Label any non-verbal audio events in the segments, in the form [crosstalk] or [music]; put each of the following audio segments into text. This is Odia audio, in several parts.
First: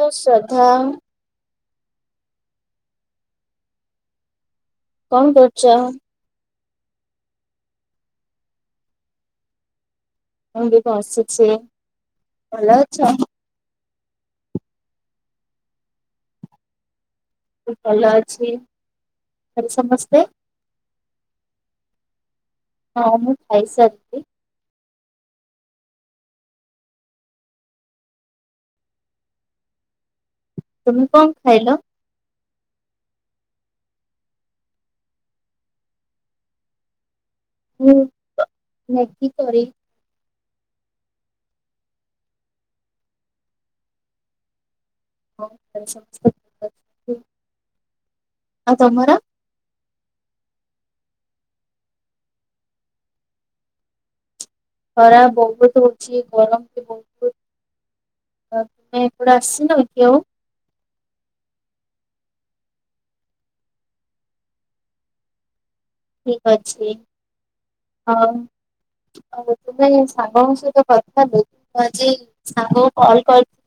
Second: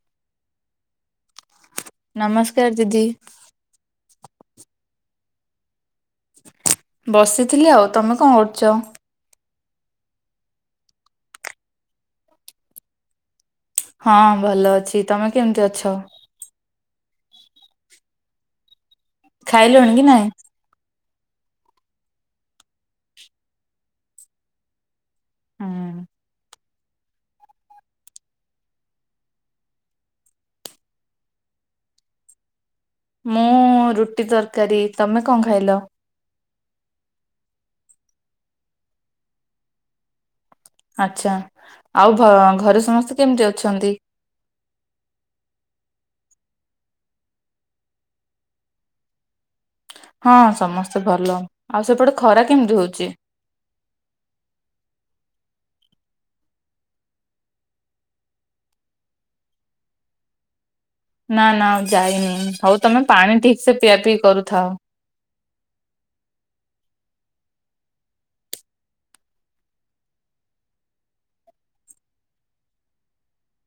ତୋ ଶ୍ରଦ୍ଧାମ୍ ନମସ୍କାର ଦିଦି। କଣ କରୁଚ? ବସିଥିଲି ଆଉ ତମେ କଣ କରୁଚ? ମୁଁ ବି ବସିଛି, ଭଲ ଅଛ। ହଁ, ଭଲ ଅଛି ତମେ କେମିତି ଅଛ।? ଭଲ ଅଛି ଆଉ ଖାଇଲଣି କି ସମସ୍ତେ। ନାଇଁ? ହଁ ମୁଁ ଖାଇସାରିଥିଲି। ହୁଁ। ତୁମେ କଣ ଖାଇଲ? ମୁଁ ରୁଟି ତରକାରୀ, ତମେ କଣ ଖାଇଲ? ହୁଁ, ଭେଣ୍ଡି କରି [unintelligible] ଆଚ୍ଛା ଆଉ ଘ--ଘରେ ସମସ୍ତେ କେମିତି ଅଛନ୍ତି। ହଁ, ଭୁଲ ଅଛନ୍ତି ସମସ୍ତେ ଭଲ ଅଛନ୍ତି ଆଉ ତମର [unintelligible] ହଁ, ସମସ୍ତେ ଭଲ ଆଉ ସେପଟେ ଖରା କେମିତି ହଉଛି। ଖରା ବହୁତ୍ ହଉଛି, ଗରମ ବି ବହୁତ୍ ଆଉ ତୁମେ ଏପଟେ ଆସିନ କି ଆଉ। [unintelligible] ନା ନା ଆଉ ଯାଇନି, ହଉ ତମେ ପାଣି ଠିକ ସେ ପିଆ ପିଇ କରୁଥାଅ। ଠିକ ଅଛି ହଉ। ଆଉ ତୁମେ ସାଙ୍ଗଙ୍କ ସହିତ କଥା ହେଲି। ଆଜି ସାଙ୍ଗ କୁ କଲ୍ କରି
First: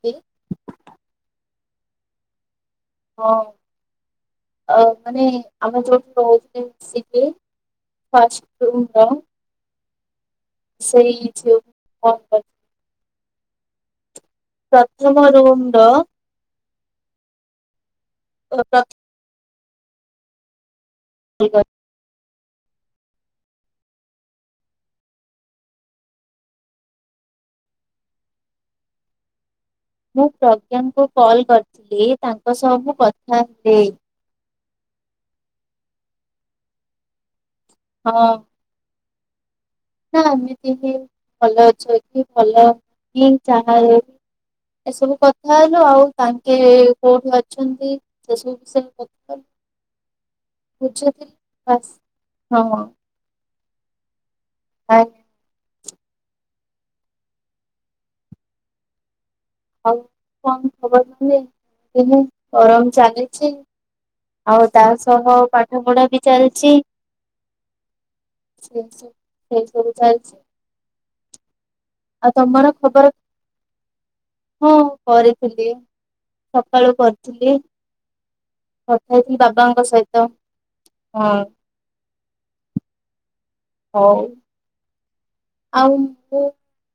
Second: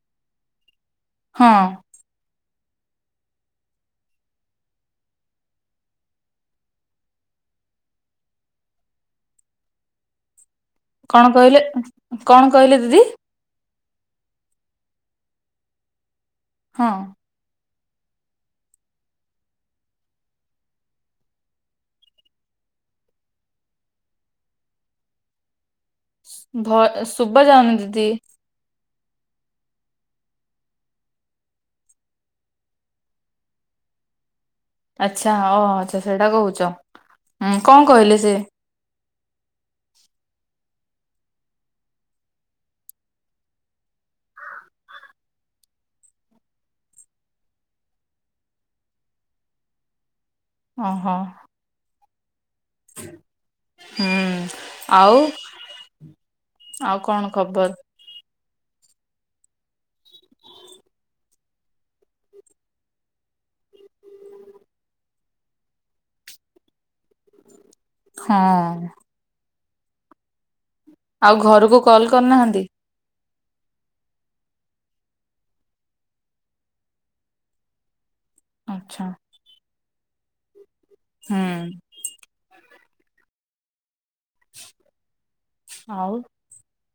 ହଁ ହଁ! ଆଉ ମାନେ ଆମେ ଯୋଉଠୁ ରହୁଥିଲେ ସେ କିଏ? ଫାଷ୍ଟ କୋଉଟା। କଣ ଯୋଉ କହିଲେ କଣ ଉ କର କଣ କହିଲେ ଦିଦି? ପ୍ରଥମ ରୁମ୍ ର ହଁ! [inaudible] ଠିକ୍ ଅଛି। ଭଲ ଶୁଭା ଯାଉନି ଦିଦି। ମୁଁ ପ୍ରଜ୍ଞାଙ୍କୁ କଲ୍ କରିଥିଲି। ତାଙ୍କ ସହ ମୁଁ କଥା ହେ ଆଚ୍ଛା ହଉ ହଉ ସେଇଟା କହୁଛ। ଉଁ କଣ କହିଲେ ହଁ ସେ ନା ଏମିତି ହିଁ ଭଲ ଅଛ କି ଭଲ ହିଁ ଯହ [unintelligible] ଏସବୁ କଥା ହେଲୁ। ଆଉ ତାଙ୍କେ କୋଉଠି ଅଛନ୍ତି, ସେ ସବୁ ବିଷୟରେ ପ ଓହୋ ହଁ [inaudible] ହୁଁ! ନାଇଁ, ଆଉ ଆଉ କଣ ଖବର? ଆଉ କଣ ଖବର କିଏ ହେଁ ଗରମ ଚାଲିଛି। ଆଉ ତା ସହ ପାଠ ପଢା ବି ଚାଲିଚି। ହଁ [unintelligible] ଚାଲିଛି ଆଉ ଘରକୁ କଲ୍ ଆଉ କରିନାହାନ୍ତି ତମର ଖବର ହଁ କରିଥିଲି। ସକାଳୁ କରିଥିଲି ଆଛା କଥା ହେଇଥିଲି ବାବାଙ୍କ ସହିତ। ହଁ ହୁଁ ହଉ [unintelligible] ଆଉ ମୁଁ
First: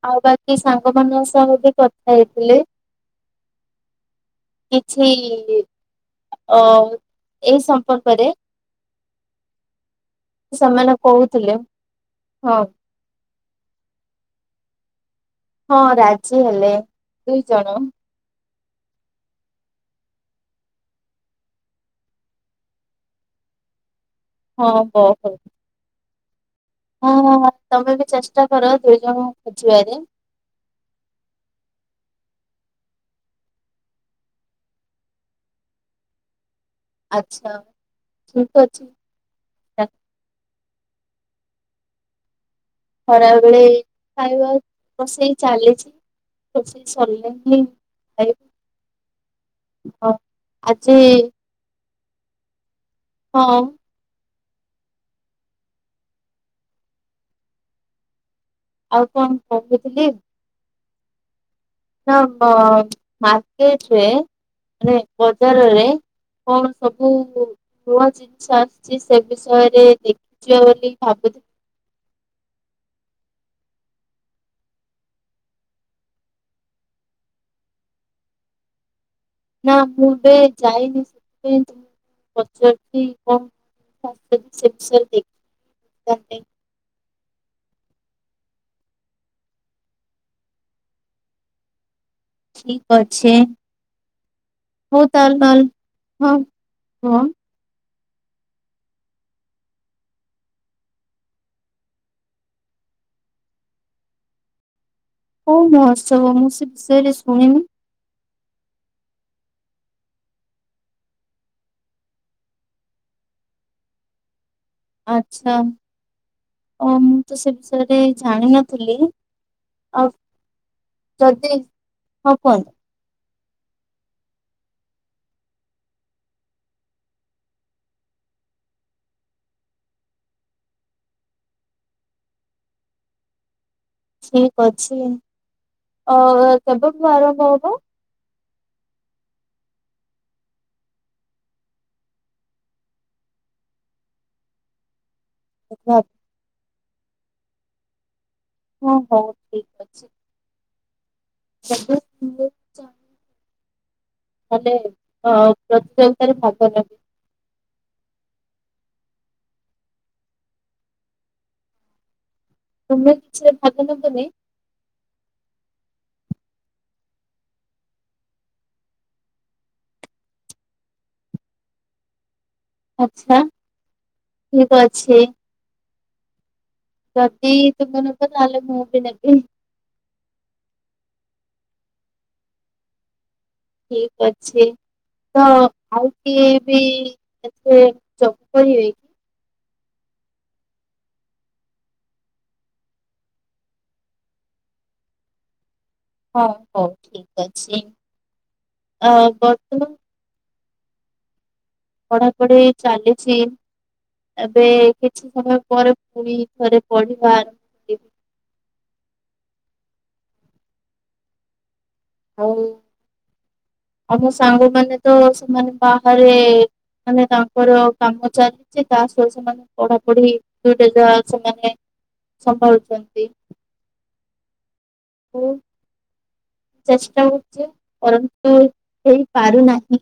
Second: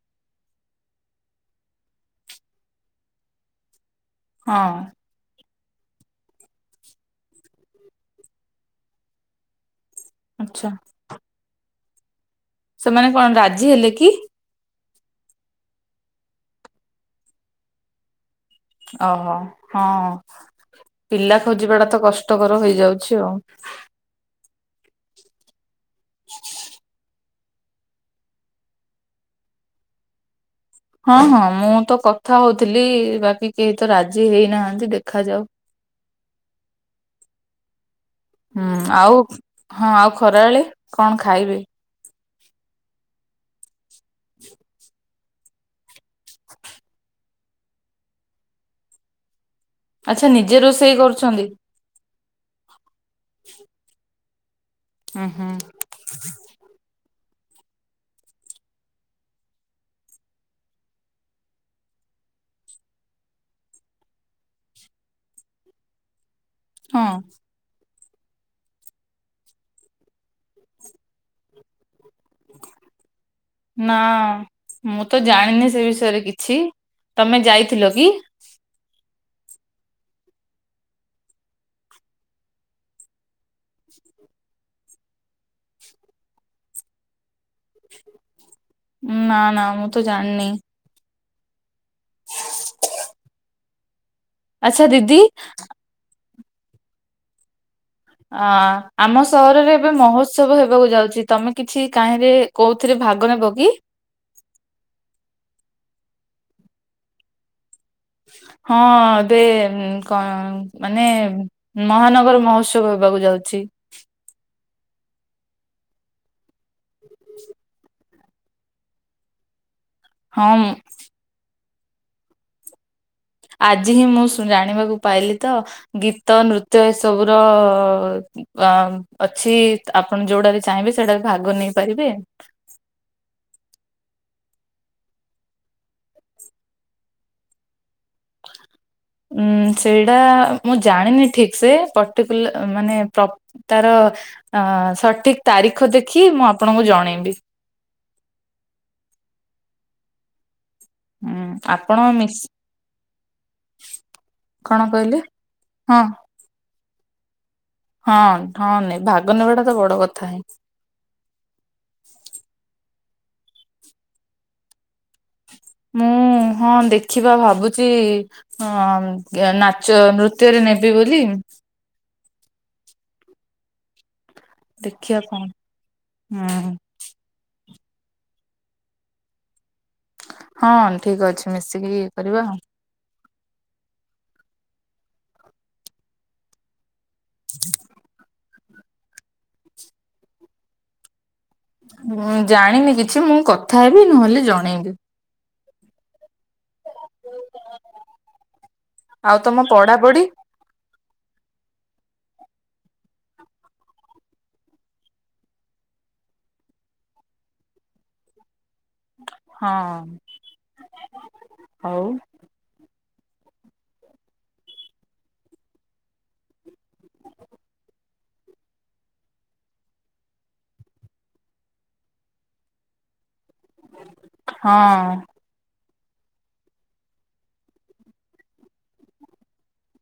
ଆଉ ବାକି ସାଙ୍ଗ ମାନଙ୍କ ସହ ବି କଥା ହେଇଥିଲେ। ହଁ କିଛି ଅ ଏଇ ସମ୍ପର୍କରେ! ଆଛା ସେମାନେ କହୁଥିଲେ ହଁ। ସେମାନେ କଣ ରାଜି ହେଲେ କି? ହଁ ରାଜି ହେଲେ, ଦୁଇ ଜଣ। ଓହୋ ହଁ ପିଲା ଖୋଜିବା ଟା ତ କଷ୍ଟକର ହେଇଯାଉଛି ଆଉ। ହଁ ହଉ ହଉ। [unintelligible] ହଁ ହଁ ହଁ ତମେ ବି ଚେଷ୍ଟା କର ଦୁଇ ଜଣ ଖୋଜିବାରେ। ହଁ ହଁ ମୁଁ ତ କଥା ହଉଥିଲି, ବାକି କେହି ତ ରାଜି ହେଇନାହାନ୍ତି। ଦେଖାଯାଉ ଆଚ୍ଛା ଠିକ ହୁଁ ଅଛି। ଆଉ ହଁ ଆଉ ଖରାବେଲେ କଣ ଖାଇବେ? ଖରାବେେଳେ ଖାଇବା ରୋଷେଇ ଚାଲିଛି। [inaudible] ଆଉ। ଆଚ୍ଛା ନିଜେ ଆଜି ରୋଷେଇ କରୁଛନ୍ତି। ହଁ। ଉ ହୁଁ। ଆଉ କଣ କହୁଥିଲି? ଅହ ମାର୍କେଟ ରେ ମାନେ ବଜାରରେ କଣ ସବୁ ହଁ ନୂଆ ଜିନିଷ ଆସିଛି ସେ ବିଷୟରେ ଦେଖିଛ ବୋଲି ଭାବୁ ନା ମୁଁ ତ ଜାଣିନି ସେ ବିଷୟରେ କିଛି ତମେ ଯାଇଥିଲ କି? ନା ମୁଁ ଏବେ ଯାଇନି ସେଥି [inaudible] ନା ନା ମୁଁ ତ ଜାଣିନି। ଠିକ ଅଛି ଆଚ୍ଛା ହଉ ଦିଦି ତାହେ [unintelligible] ଆ ଆମ ସହରରେ ଏବେ ମହୋତ୍ସବ ହେବାକୁ ଯାଉଛି ତମେ କିଛି କାହିଁରେ କୋଉଥିରେ ଭାଗ ନେବ କି? କଉ ମହୋତ୍ସବ ମୁଁ ସେ ବିଷୟରେ ଶୁଣିନି। ହଁ ଦେ କ ମାନେ ମହାନଗର ମହୋତ୍ସବ ହେବାକୁ ଯାଉଛି। ଆଚ୍ଛା ଓ ମୁଁ ତ ସେ ବିଷୟରେ ଜାଣିିନଥିଲି ଆଉ ହଁ। [unintelligible] ଆଜି ହିଁ ମୁଁ ଜାଣିବାକୁ ପାଇଲି ତ ଗୀତ ନୃତ୍ୟ ଏସବୁର ଅ ଅଛି ଆପଣ ଯୋଉଟାରେ ଚାହିଁବେ ସେଇଟା ଭାଗ ନେଇପାରିବେ। ଠିକ ଅଛି ଅ କେବେଠୁ ଆରମ୍ଭ ହବ? ଉଁ ସେଇଟା ମୁଁ ଜାଣିନି ଠିକ ସେ ପର୍ଟିକୁଲ ମାନେ ପ ତାର ସଠିକ ତାରିଖ ଦେଖି ମୁଁ ଆପଣଙ୍କୁ ଜଣେଇବି। ହଁ ହଉ ଠିକ ଅଛି। ହୁଁ ଯଦି ଆପଣ ମିଶ୍ ମୋତେ କଣ କହିଲେ? ଅ ହଁ ପ୍ରତିଯୋଗିତାରେ ଭାଗ ନ ହଁ ହଁ ନାଇଁ ଭାଗନେବାଟାତ ବଡ କଥା ହିଁ। ତୁମେ କିଛିରେ ଭାଗ ନେବନି? ମୁଁ ହଁ ଦେଖିବା ଭାବୁଛି ହଁ ନାଚ ନୃତ୍ୟରେ ନେବି ବୋଲି। ଆଚ୍ଛା। ଠିକ ଅଛି ଦେଖିବା କଣ ହୁଁ। ଯଦି ତୁମେ ନେବ ତାହେଲେ ମୁଁ ବି ନେବି। ହଁ ଠିକ ଅଛି ମିଶିକିରି କରିବା ଆଉ। ଠିକ ଅଛି ତ ଆଉ କିଏ ବି ଏଥିରେ ଯୋ କରିବେ ମୁଁ ଜାଣିନି କିଛି ମୁଁ କଥା ହେବି ନହେଲେ ଜଣେଇବି। ହଁ ହଉ ଠିକ ଅଛି ଅ ଆଉ ତମ ବର୍ତ୍ତମାନ୍ ପଢାପଢି ପଢାପଢି ଚାଲିଛି। ଏବେ କିଛି ସମୟ ପରେ ପୁଣି ଥରେ ପଢିବା କରିବି। ହଁ ହଉ। ହଉ ଆମ ସାଙ୍ଗମାନେ ତ ସେମାନେ ବାହାରେ ମାନେ ତାଙ୍କର କାମଚାଲି ଛି ତା ସହ ସେମାନେ ପଢାପଢି ଦୁଇଟା ଯା ସେମାନେ ସମ୍ଭାଳୁଛନ୍ତି। ହଁ। ଚେଷ୍ଟା କରୁଛି ପରନ୍ତୁ ହେଇପାରୁନାହିଁ।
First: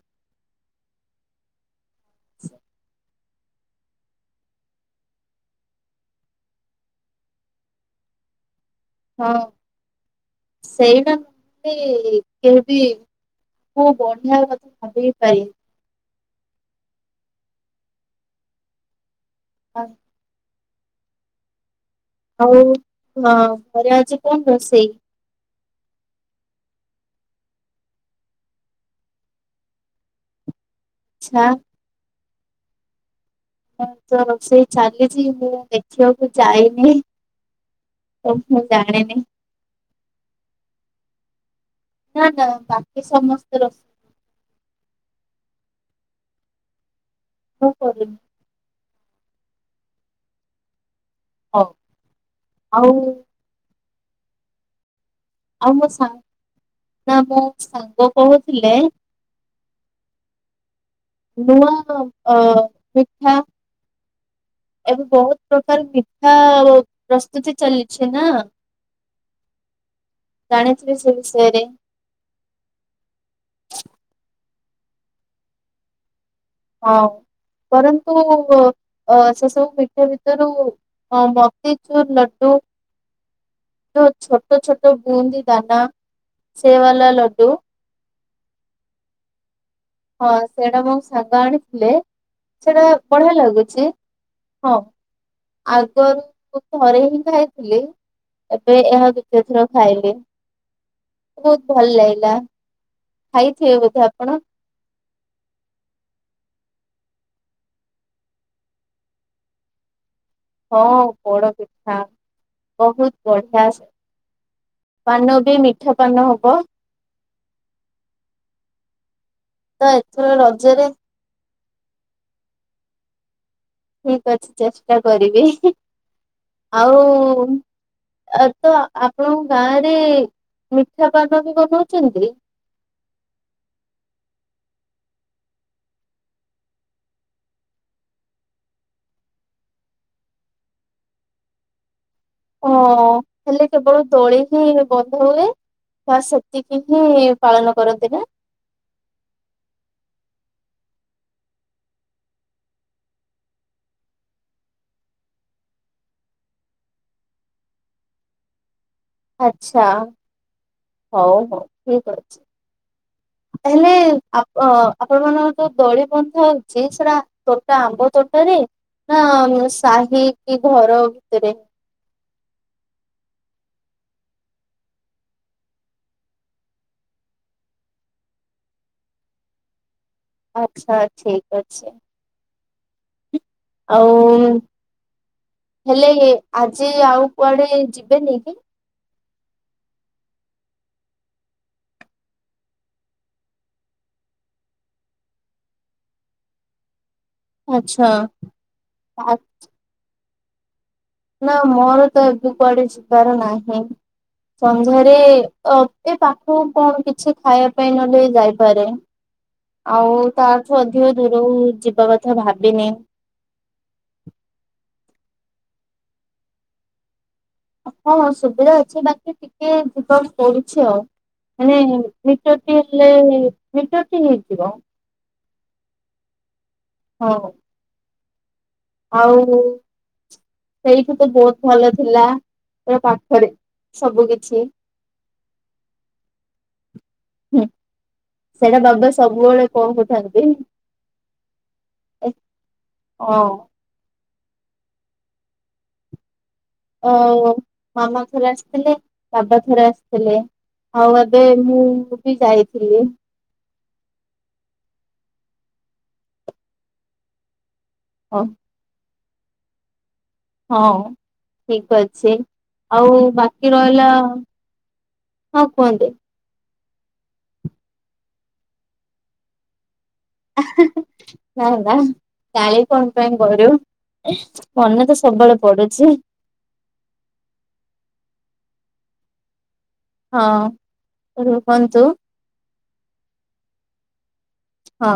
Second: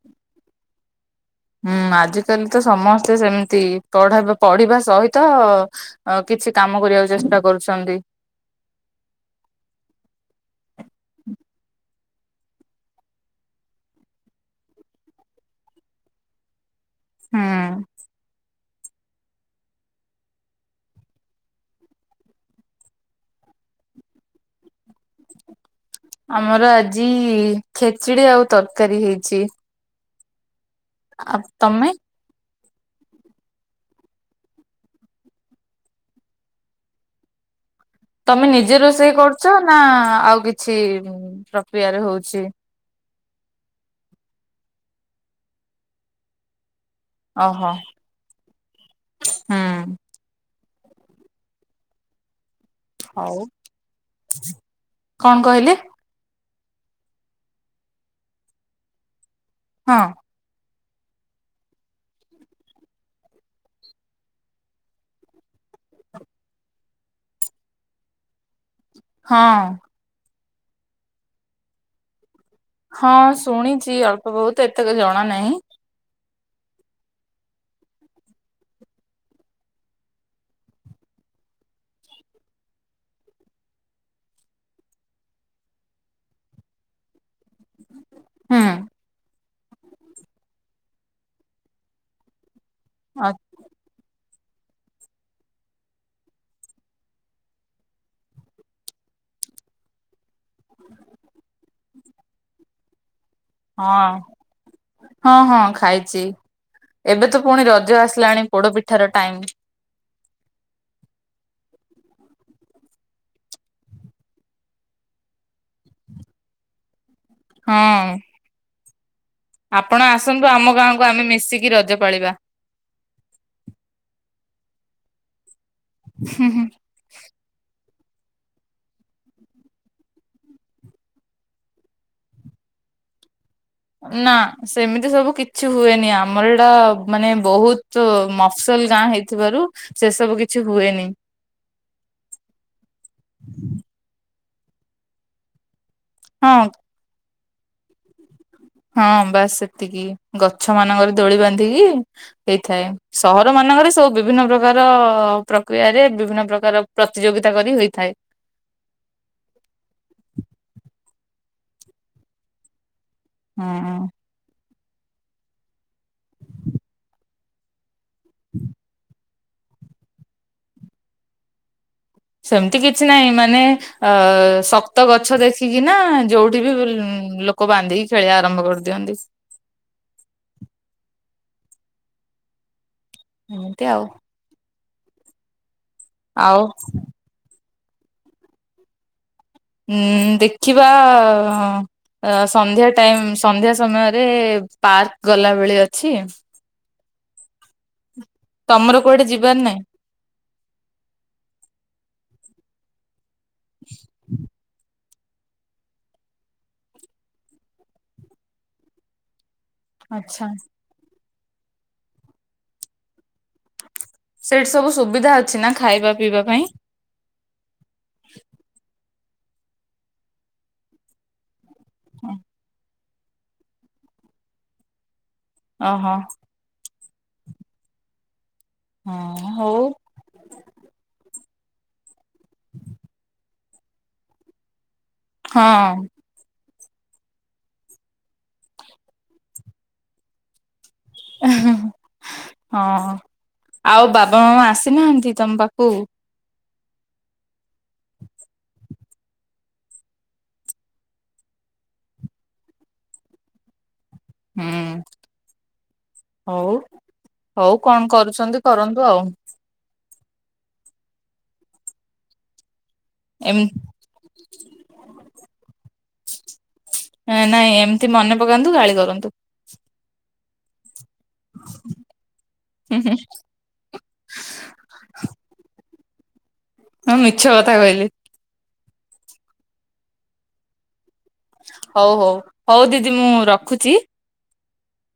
ହୁଁ ଆଜିକାଲି ତ ସମସ୍ତେ ସେମିତି ପଢା ପଢିବା ସହିତ ଅ କିଛି କାମ କରିବାକୁ ଚେଷ୍ଟା କରୁଛନ୍ତି। ହଁ ସେଇଟା ନହେଲେ କେହିବି ମୁଁ ବଢିଆ କଥା ଭାବିକି କହିବି। ହଁ। ହଉ। ଆଉ ହଁ ଘରେ ଆଜି କଣ ରୋଷେଇ? ଆମର ଆଜି ଖେଚୁଡି ଆଉ ତରକାରୀ ହେଇଛି। ଆଉ ଇଚ୍ଛା ତମେ? ହଁ ତ ରୋଷେଇ ଚାଲିଛି ମୁଁ ଦେଖିବାକୁ ଯାଇନି। ତ ତମେ ମୁଁ ନିଜେ ରୋଷେଇ ଜାଣିନି। କରୁଛ ନା ଆଉ କିଛି ପ୍ରକ୍ରିୟାରେ ନା ହଉଛି? ନା ବାକି ସମସ୍ତେ ରୋ ଓହୋ ମୁଁ କରୁନି ହୁଁ। ହଉ ଆଉ ହଉ। କଣ କହିଲେ ଆଉ ମୋ ସାଙ୍ଗ ନା ମୋ ସାଙ୍ଗ କହୁଥିଲେ ହଁ। ନୂଆ ଅ ପିଠା ଏବେ ବହୁତ ପ୍ରକାର ମିଠା ପ୍ରସ୍ତୁତି ଚାଲିଛି ନା। ହଁ। ଜାଣିଥିବେ ସେ ବିଷୟରେ ହଁ ଶୁଣିଛି ଅଳ୍ପ ବହୁତ ଏତେତ ଜଣା ନାହିଁ। ହଁ ପରନ୍ତୁ ସେ ସବୁ ମିଠା ଭିତରୁ ହଁ ମୋତିଚୁର ଲଡୁ ଛୋଟ ଛୋଟ ବୁନ୍ଦି ଦାନା ସେ ବାଲା ଲଡ଼ୁ। ହୁଁ। ହଁ ସେଇଟା ମୋ ସାଙ୍ଗ ଆଣିଥିଲେ ସେଟା ହଁ ବଢିଆ ଲାଗୁଛି ହଁ। ଆଗରୁ ମୁଁ ଥରେ ହିଁ ଖାଇଥିଲି। ଏବେ ଏହା ଦ୍ୱିତୀୟ ଥର ଖାଇଲି। ବହୁତ ଭଲ ଲାଗିଲା। ଖାଇଥିବେ ବୋଧେ ଆପଣ? ହଁ ହଁ ଖାଇଛି। ଏବେ ତ ପୁଣି ରଜ ଆସିଲାଣି ପୋଡ ପିଠାର ଟାଇମ। ହଁ ପୋଡ ପିଠା ବହୁତ ବଢିଆ ସେ। ପାନ ବି ମିଠା ପାନ ହବ। ହଁ। ତ ଆପଣ ଏଥର ଆସନ୍ତୁ ଆମ ରଜରେ ଗାଁକୁ ଆମେ ମିଶିକି ରଜ ପାଳିବା। ଠିକ ଅଛି ଚେଷ୍ଟା କରିବି। ହୁଁ ହୁଁ। ଆଉ ଏ ତ ଆପଣଙ୍କ ଗାଁରେ ମିଠା ପାନ ବି ବନଉଛନ୍ତି? ନା ସେମିତି ସବୁ କିଛି ହୁଏନି। ଆମର ଏଇଟା ମାନେ ବହୁତ ମଫସଲ ଗାଁ ହେଇ ଥିବାରୁ ସେ ସବୁ କିଛି ହୁଏନି। ଓଁ ହେଲେ କେବଳ ଦୋଳିହିଁ ବନ୍ଧ ହୁଏ ବାସ୍ ହଁ ସେତିକି ହିଁ ପାଳନ କରନ୍ତିନା। ହଁ ବାସ୍ ସେତିକି ଗଛ ମାନଙ୍କରେ ଦୋଳି ବାନ୍ଧିକି ହେଇଥାଏ ସହର ମାନଙ୍କରେ ସବୁ ବିଭିନ୍ନ ପ୍ରକାର ପ୍ରକ୍ରିୟାରେ ବିଭିନ୍ନ ପ୍ରକାର ପ୍ରତିଯୋଗିତା କରି ହୋଇଥାଏ। ଆଚ୍ଛା ହଉ ହଉ ଠିକ୍ ଅଛି ହେଲେ ହୁଁ ଆପ ଆପଣ ମାନଙ୍କ ଯୋଉ ଦଳି ବନ୍ଥା ହଉଚି ସେଟା ତୋଟା ଆମ୍ବ ତୋଟାରେ ନା ନା ସାହି କି ଘର ଭିତରେ? ସେମିତି କିଛି ନାହିଁ ମାନେ ଅ ଶକ୍ତ ଗଛ ଦେଖିକିନା ଯୋଉଠିବି ଲୋ ଲୋକ ବାନ୍ଧିକି ଖେଳିବା ଆରମ୍ଭ କରିଦିଅନ୍ତି। ଆଚ୍ଛା ଠିକ୍ ଅଛି। ଆଉ ହେଲେ ଆଉ ଆଜି ଆଉ କୁଆଡ଼େ ଯିବେନିକି? ଉଁ ଦେଖିବା ଅ ସନ୍ଧ୍ୟା ଟାଇମ୍ ସନ୍ଧ୍ୟା ସମୟରେ ପାର୍କ ଗଲା ବେଳେ ଅଛି। ଆଚ୍ଛା। ତମର କୁଆଡ଼େ ଯିବାର ନାଇଁ? ନା ମୋରତ ଏବେ କୁଆଡ଼େ ଯିବାର ନାହିଁ ସନ୍ଧ୍ୟା ରେ ଅତି ପାଖକୁ କଣ କିଛି ଖାଇବା ପାଇଁ ନହେଲେ ଯାଇପାରେ। ଆଉ ଆଚ୍ଛା ତାଠୁ ଅଧିକ ଦୂରକୁ ଯିବା କଥା ଭାବିନି। ସେଇଠି ସବୁ ସୁବିଧା ଅଛିନା ଖାଇବା ପିଇବା ପାଇଁ? ହଁ ସୁବିଧା ଅଛି ବାକି ଟିକେ ଯିବା ପଡ଼ୁଛି ଆଉ। ମାନେ ମିଟରଟି ହେଲେ ମିଟରଟି ହେଇଯିବ। ଓହୋ। ହଉ। ଆଉ ହଁ ସେଇଠୁତ ବହୁତ୍ ଭଲ ଥିଲା ଏବେ ପାଖରେ ସବୁ କିଛି ହଁ। ହୁଁ ସେଟା ବାବା ସବୁବେଳେ କହୁଥାନ୍ତି। ହଁ। ଆଉ ବାବା ମାମା ଆସିନାହାନ୍ତି ତମ ପାଖକୁ? ଓ ମାମା ଥରେ ଆସିଥିଲେ ବାବା ଥରେ ଆସିଥିଲେ। ଆଉ ବୋଧେ ମୁଁବି ଯାଇଥିଲି। ହୁଁ ହଉ ହଉ କଣ ହଁ କରୁଛନ୍ତି କରନ୍ତୁ ଆଉ। ହଁ ଠିକ୍ ଅଛି ଆଉ ଏମ ବାକି ରହିଲା ହଁ କୁହନ୍ତୁ। ଅଁ ନାଇଁ ଏମିତି ମନେ ପକାନ୍ତୁ ଗାଳି କରନ୍ତୁ। ଆହା ହା ନାଁ ନାଁ ଗାଳି ହୁଁ କଣ ହୁଁ ପାଇଁ କରିବୁ। ମନେତ ସବୁବେଳେ ପଡ଼ୁଚି। ହଁ ମିଛ କଥା କହିଲେ। ହଁ। ରୁହନ୍ତୁ ହଉ ହଉ ହଉ ଦିଦି ମୁଁ ରଖୁଚି। ହଁ।